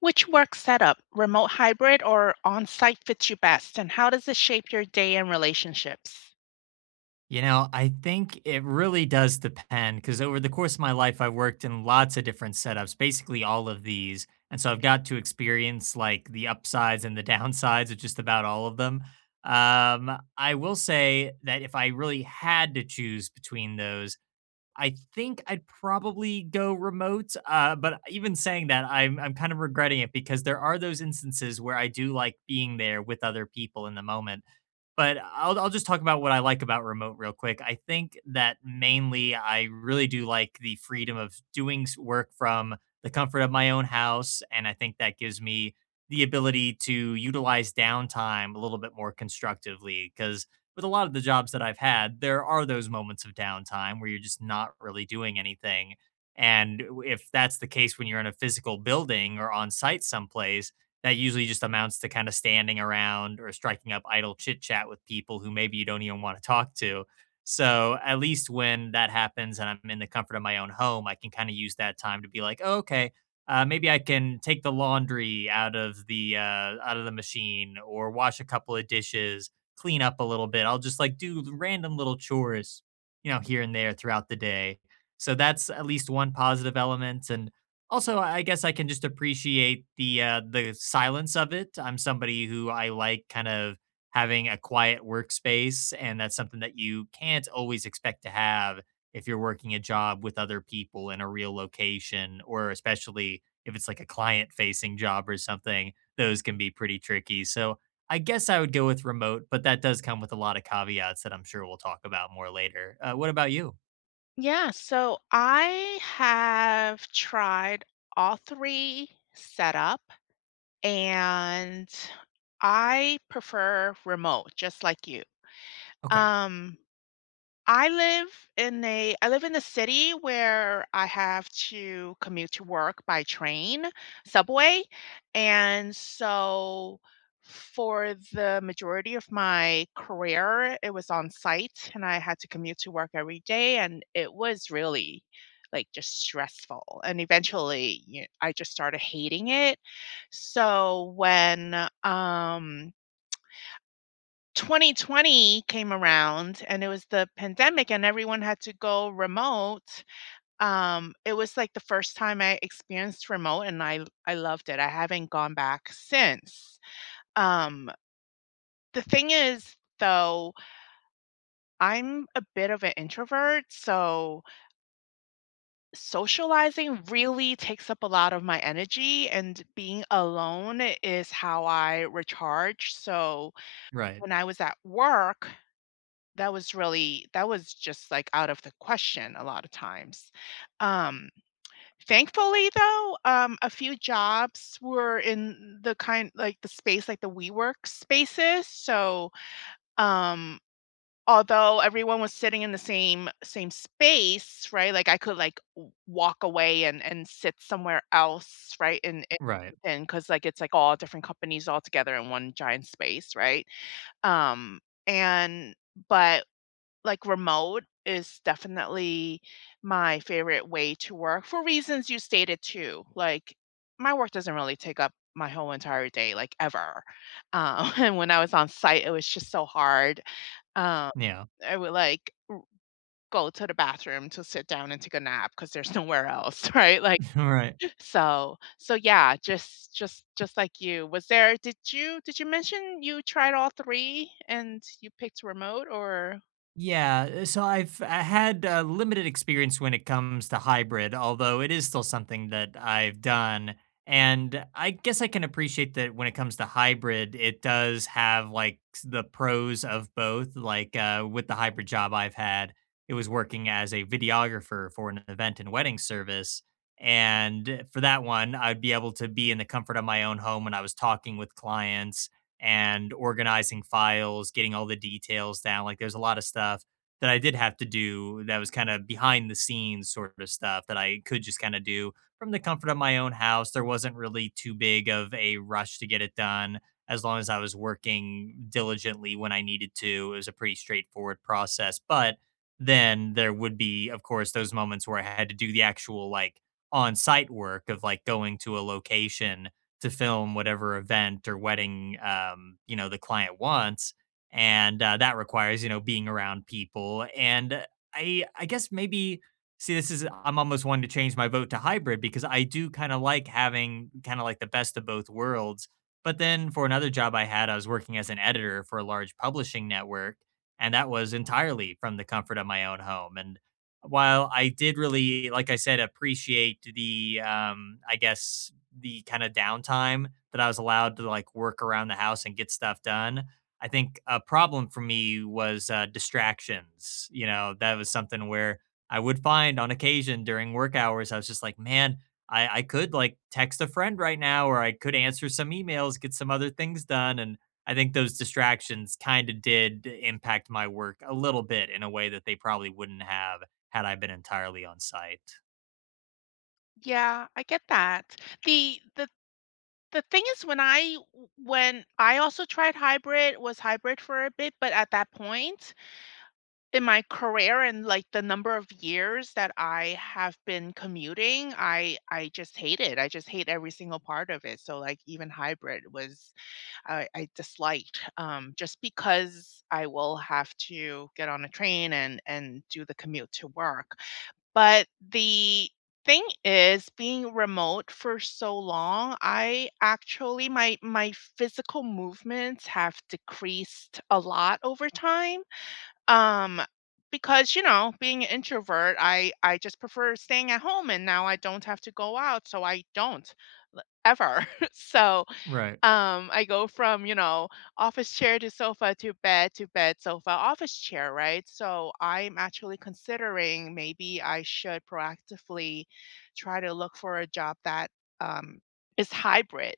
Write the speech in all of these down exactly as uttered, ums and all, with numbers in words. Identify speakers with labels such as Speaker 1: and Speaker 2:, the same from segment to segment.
Speaker 1: Which work setup, remote hybrid or on site, fits you best, and how does it shape your day and relationships?
Speaker 2: You know, I think it really does depend because over the course of my life, I worked in lots of different setups, basically all of these. And so I've got to experience like the upsides and the downsides of just about all of them. Um, I will say that if I really had to choose between those, I think I'd probably go remote. Uh, but even saying that, I'm I'm kind of regretting it because there are those instances where I do like being there with other people in the moment, but I'll I'll just talk about what I like about remote real quick. I think that mainly I really do like the freedom of doing s- work from the comfort of my own house, and I think that gives me the ability to utilize downtime a little bit more constructively because with a lot of the jobs that I've had, there are those moments of downtime where you're just not really doing anything. And w- if that's the case when you're in a physical building or on site someplace, that usually just amounts to kind of standing around or striking up idle chit chat with people who maybe you don't even want to talk to. So at least when that happens and I'm in the comfort of my own home, I can kind of use that time to be like, oh, okay, uh, maybe I can take the laundry out of the uh, out of the machine or wash a couple of dishes, clean up a little bit. I'll just like do random little chores, you know, here and there throughout the day. So that's at least one positive element. And also, I guess I can just appreciate the uh, the silence of it. I'm somebody who I like kind of having a quiet workspace, and that's something that you can't always expect to have if you're working a job with other people in a real location, or especially if it's like a client facing job or something. Those can be pretty tricky. So I guess I would go with remote, but that does come with a lot of caveats that I'm sure we'll talk about more later. Uh, what about you?
Speaker 1: Yeah, so I have tried all three setup and I prefer remote, just like you.
Speaker 2: Okay.
Speaker 1: Um, I live in a I live in a city where I have to commute to work by train, subway, and so for the majority of my career, it was on site and I had to commute to work every day and it was really like just stressful. And eventually, you I just started hating it. So when um twenty twenty came around and it was the pandemic and everyone had to go remote. Um, it was like the first time I experienced remote and I I loved it. I haven't gone back since. Um, the thing is though, I'm a bit of an introvert, so socializing really takes up a lot of my energy and being alone is how I recharge. So
Speaker 2: Right.
Speaker 1: when I was at work, That was really that was just, like, out of the question a lot of times. Um, Thankfully, though, um, a few jobs were in the kind like, the space, like, the WeWork spaces, so, um, although everyone was sitting in the same same space, right, like, I could, like, w walk away and and sit somewhere else, right, and
Speaker 2: Right.
Speaker 1: and because like, it's, like, all different companies all together in one giant space, right? Um, and but like, remote is definitely my favorite way to work for reasons you stated too. Like, my work doesn't really take up my whole entire day, like, ever. Um, and when I was on site, it was just so hard. Um,
Speaker 2: Yeah.
Speaker 1: I would, like, go to the bathroom to sit down and take a nap because there's nowhere else, right? Like,
Speaker 2: Right.
Speaker 1: so so, yeah, just just just like you. Was there did you did you mention you tried all three and you picked remote or?
Speaker 2: Yeah, uh, so I've I had uh, limited experience when it comes to hybrid, although it is still something that I've done. And I guess I can appreciate that when it comes to hybrid, it does have like s- the pros of both. Like uh, with the hybrid job I've had, it was working as a videographer for an event and wedding service. And for that one, I'd be able to be in the comfort of my own home when I was talking with clients and organizing files, getting all the details down. Like there's a lot of stuff that I did have to do that was kind of behind the scenes sort of stuff that I could just kind of do from the comfort of my own house. There wasn't really too big of a rush to get it done. As long as I was working diligently when I needed to, it was a pretty straightforward process. But then there would be, of course, those moments where I had to do the actual like on site work of like going to a location to film whatever event or wedding um, you know the client wants, and uh, that requires you know being around people. And I I guess maybe see this is I'm almost wanting to change my vote to hybrid because I do kind of like having kind of like the best of both worlds. But then for another job I had, I was working as an editor for a large publishing network, and that was entirely from the comfort of my own home. And while I did really, like I said, appreciate the, um, I guess, the kind of downtime that I was allowed to like work around the house and get stuff done. I think a problem for me was uh, distractions. You know, that was something where I would find on occasion during work hours, I was just like, man, I, I could like text a friend right now, or I could answer some emails, get some other things done. And I think those distractions kind of did impact my work a little bit in a way that they probably wouldn't have had I been entirely on site.
Speaker 1: Yeah, I get that. The the the thing is when I w- when I also tried hybrid, was hybrid for a bit, but at that point in my career and like the number of years that I have been commuting, I I just hate it. I just hate every single part of it. So like even hybrid was I, I disliked um just because I will have to get on a train and and do the commute to work. But the thing is being remote for so long, I actually my my physical movements have decreased a lot over time. Um, because, you know, being an introvert, I I just prefer staying at home and now I don't have to go out, so I don't l- ever. So,
Speaker 2: Right,
Speaker 1: um, I go from, you know, office chair to sofa to bed to bed, sofa, office chair, right? So I'm actually considering maybe I should proactively try to look for a job that um, is hybrid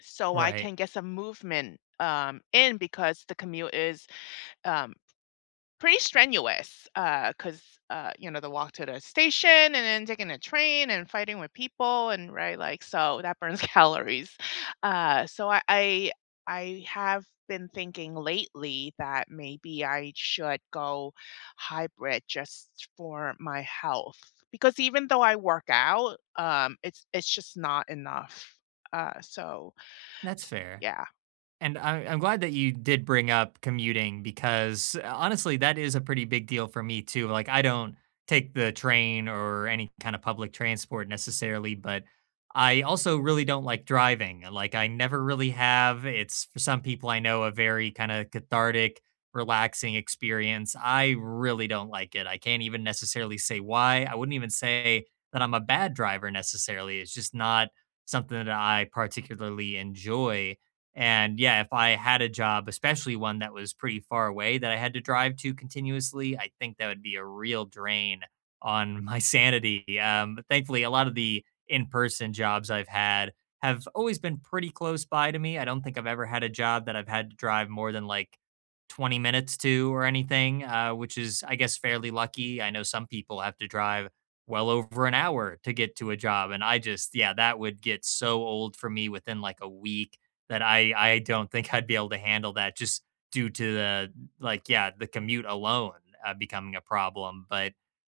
Speaker 1: so I
Speaker 2: right.
Speaker 1: can get some movement um, in because the commute is um, pretty strenuous, uh because uh, you know, the walk to the station and then taking a train and fighting with people and right, like, so that burns calories. Uh, so I I I have been thinking lately that maybe I should go hybrid just for my health, because even though I work out, um, it's it's just not enough. Uh, so
Speaker 2: That's
Speaker 1: s
Speaker 2: fair.
Speaker 1: yeah.
Speaker 2: And I, I'm glad that you did bring up commuting because uh, honestly, that is a pretty big deal for me too. Like, I don't take the train or any kind of public transport necessarily, but I also really don't like driving. Like, I never really have. It's for some people I know a very kind of cathartic, relaxing experience. I really don't like it. I can't even necessarily say why. I wouldn't even say that I'm a bad driver necessarily. It's just not something that I particularly enjoy. And yeah, if I had a job, especially one that was pretty far away that I had to drive to continuously, I think that would be a real drain on my sanity. Um, but thankfully, a lot of the in person jobs I've had have always been pretty close by to me. I don't think I've ever had a job that I've had to drive more than like twenty minutes to or anything, uh, which is, I guess, fairly lucky. I know some people have to drive well over an hour to get to a job. And I just, yeah, that would get so old for me within like a week that I I don't think I'd be able to handle that just due to the like yeah the commute alone uh, becoming a problem. But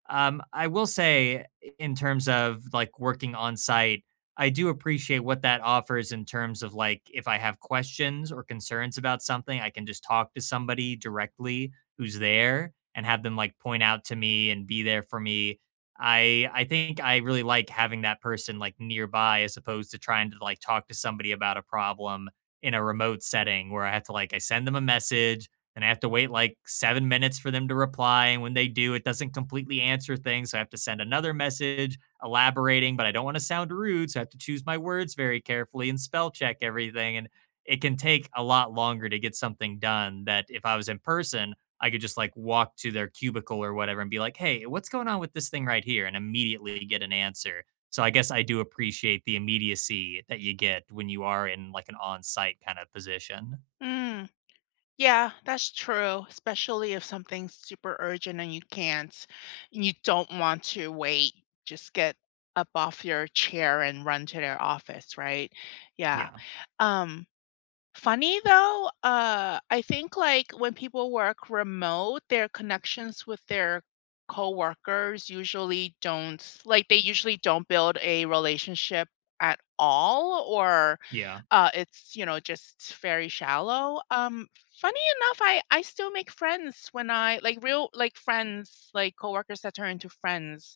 Speaker 2: um, I will say in terms of like working on site, I do appreciate what that offers in terms of like if I have questions or concerns about something, I can just talk to somebody directly who's there and have them like point out to me and be there for me. I I think I really like having that person, like, nearby as opposed to trying to, like, talk to somebody about a problem in a remote setting where I have to, like, I send them a message, and I have to wait, like, seven minutes for them to reply, and when they do, it doesn't completely answer things, so I have to send another message elaborating, but I don't wanna sound rude, so I have to choose my words very carefully and spell check everything, and it can take a lot longer to get something done that if I was in person, I could just like walk to their cubicle or whatever and be like, hey, what's going on with this thing right here? And immediately get an answer. So I guess I do appreciate the immediacy that you get when you are in like an on site kind of position.
Speaker 1: Mm. Yeah, that's true, especially if something's super urgent and you can't and you don't want to wait. Just get up off your chair and run to their office, right? Yeah.
Speaker 2: Yeah.
Speaker 1: Um Funny though, uh, I think, like, when people work remote, their connections with their coworkers usually don't like, they usually don't build a relationship at all, or,
Speaker 2: Yeah.
Speaker 1: uh, it's, you know, just very shallow. Um, funny enough, I I still make friends when I like, real like, friends, like, coworkers that turn into friends,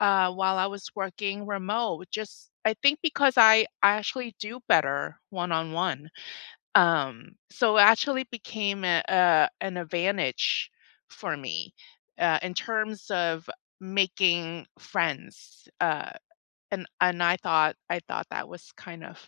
Speaker 1: uh, while I was working remote, just I think because I I actually do better one-on-one. Um, so it actually became a, a an advantage for me uh, in terms of making friends. Uh, and and I thought I thought that was kind of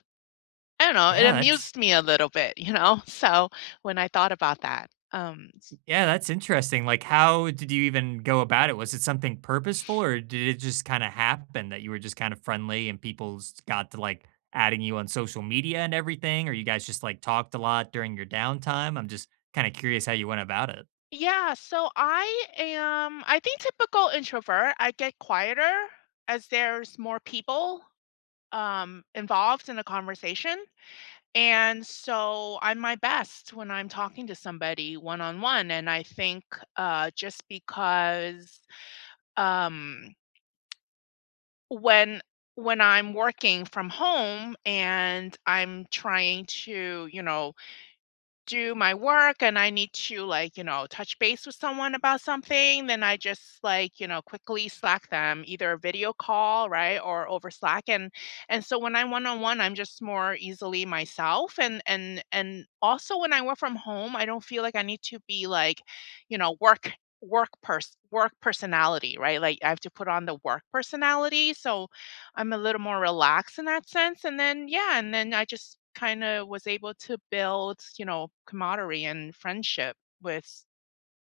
Speaker 1: I don't know, it
Speaker 2: Yeah, that's
Speaker 1: amused me a little bit, you know. So when I thought about that. Um
Speaker 2: yeah, that's interesting. Like how did you even go about it? Was it something purposeful or did it just kind of happen that you were just kind of friendly and people s- got to like adding you on social media and everything or you guys just like talked a lot during your downtime? I'm just kind of curious how you went about it.
Speaker 1: yeah, so I am I think typical introvert, I get quieter as there's more people um involved in a conversation. And so I'm my best when I'm talking to somebody one on one. And I think uh, just because um, when when I'm working from home and I'm trying to, you know, do my work and I need to like, you know, touch base with someone about something, then I just like, you know, quickly Slack them, either a video call, right, or over Slack. And and so when I'm one on one, I'm just more easily myself. And and and also when I work from home, I don't feel like I need to be like, you know, work work person work personality, right, like I have to put on the work personality, so I'm a little more relaxed in that sense, and then yeah, and then I just kinda was able to build, you know, camaraderie and friendship with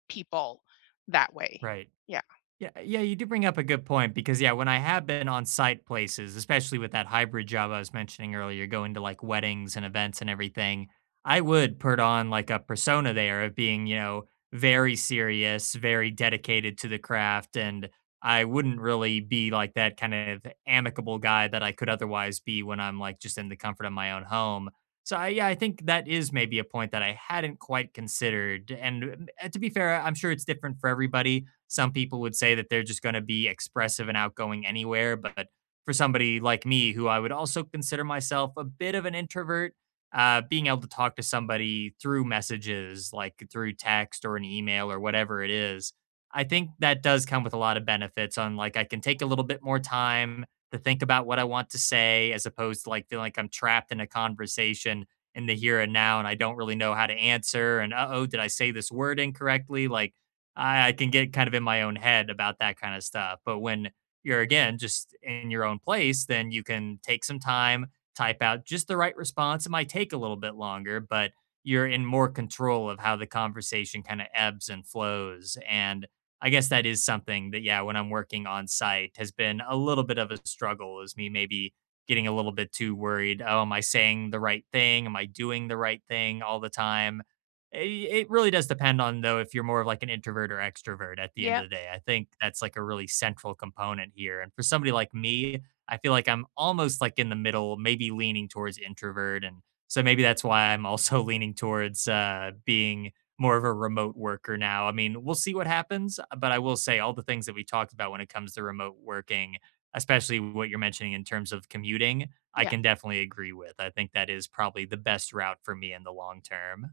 Speaker 1: people that way.
Speaker 2: Right.
Speaker 1: Yeah.
Speaker 2: Yeah, yeah, you do bring up a good point because yeah, when I have been on site places, especially with that hybrid job I was mentioning earlier, going to like weddings and events and everything, I would put on like a persona there of being, you know, very serious, very dedicated to the craft, and I wouldn't really be like that kind of amicable guy that I could otherwise be when I'm like just in the comfort of my own home. So I, yeah, I think that is maybe a point that I hadn't quite considered. And uh, to be fair, I'm sure it's different for everybody. Some people would say that they're just going to be expressive and outgoing anywhere. But for somebody like me, who I would also consider myself a bit of an introvert, uh, being able to talk to somebody through messages, like through text or an email or whatever it is, I think that does come with a lot of benefits. On like, I can take a little bit more time to think about what I want to say, as opposed to like feeling like I'm trapped in a conversation in the here and now, and I don't really know how to answer. And uh oh, did I say this word incorrectly? Like, I, I can get kind of in my own head about that kind of stuff. But when you're again just in your own place, then you can take some time, type out just the right response. It might take a little bit longer, but you're in more control of how the conversation kind of ebbs and flows. And I guess that is something that, yeah, when I'm working on site has been a little bit of a struggle, is me maybe getting a little bit too worried. Oh, am I saying the right thing? Am I doing the right thing all the time? It really does depend on though if you're more of like an introvert or extrovert at the end
Speaker 1: Yep.
Speaker 2: of the day. I think that's like a really central component here. And for somebody like me, I feel like I'm almost like in the middle, maybe leaning towards introvert. And so maybe that's why I'm also leaning towards uh, being more of a remote worker now. I mean, we'll see what happens, but I will say all the things that we talked about when it comes to remote working, especially what you're mentioning in terms of commuting, I
Speaker 1: Yeah.
Speaker 2: can definitely agree with. I think that is probably the best route for me in the long term.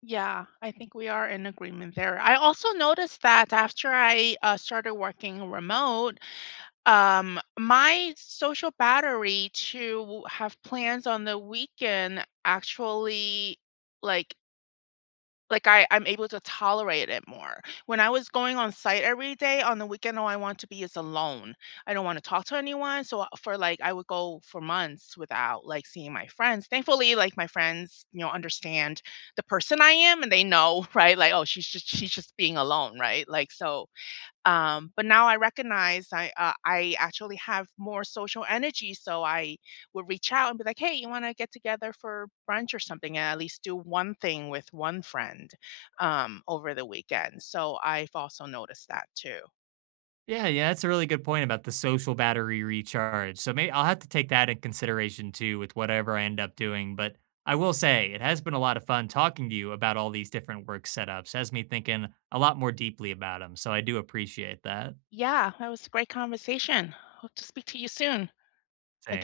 Speaker 1: Yeah, I think we are in agreement there. I also noticed that after I, uh, started working remote, um, my social battery to have plans on the weekend actually, like, Like, I I'm able to tolerate it more. When I was going on site every day, on the weekend, all I want to be is alone. I don't wanna talk to anyone, so, uh, for, like I would go for months without, like, seeing my friends. Thankfully, like, my friends, you know, understand the person I am, and they know, right? Like, "Oh, she's just she's just being alone," right? Like, so, um, but now I recognize I uh, I actually have more social energy, so I would reach out and be like, "Hey, you want to get together for brunch or something?" And at least do one thing with one friend um, over the weekend. So I've also noticed that too.
Speaker 2: Yeah, yeah, that's a really good point about the social battery recharge. So maybe I'll have to take that in consideration too with whatever I end up doing. But I will say it has been a lot of fun talking to you about all these different work setups. Has me thinking a lot more deeply about them. So I do appreciate that.
Speaker 1: Yeah, that was a great conversation. Hope to speak to you soon.
Speaker 2: Same.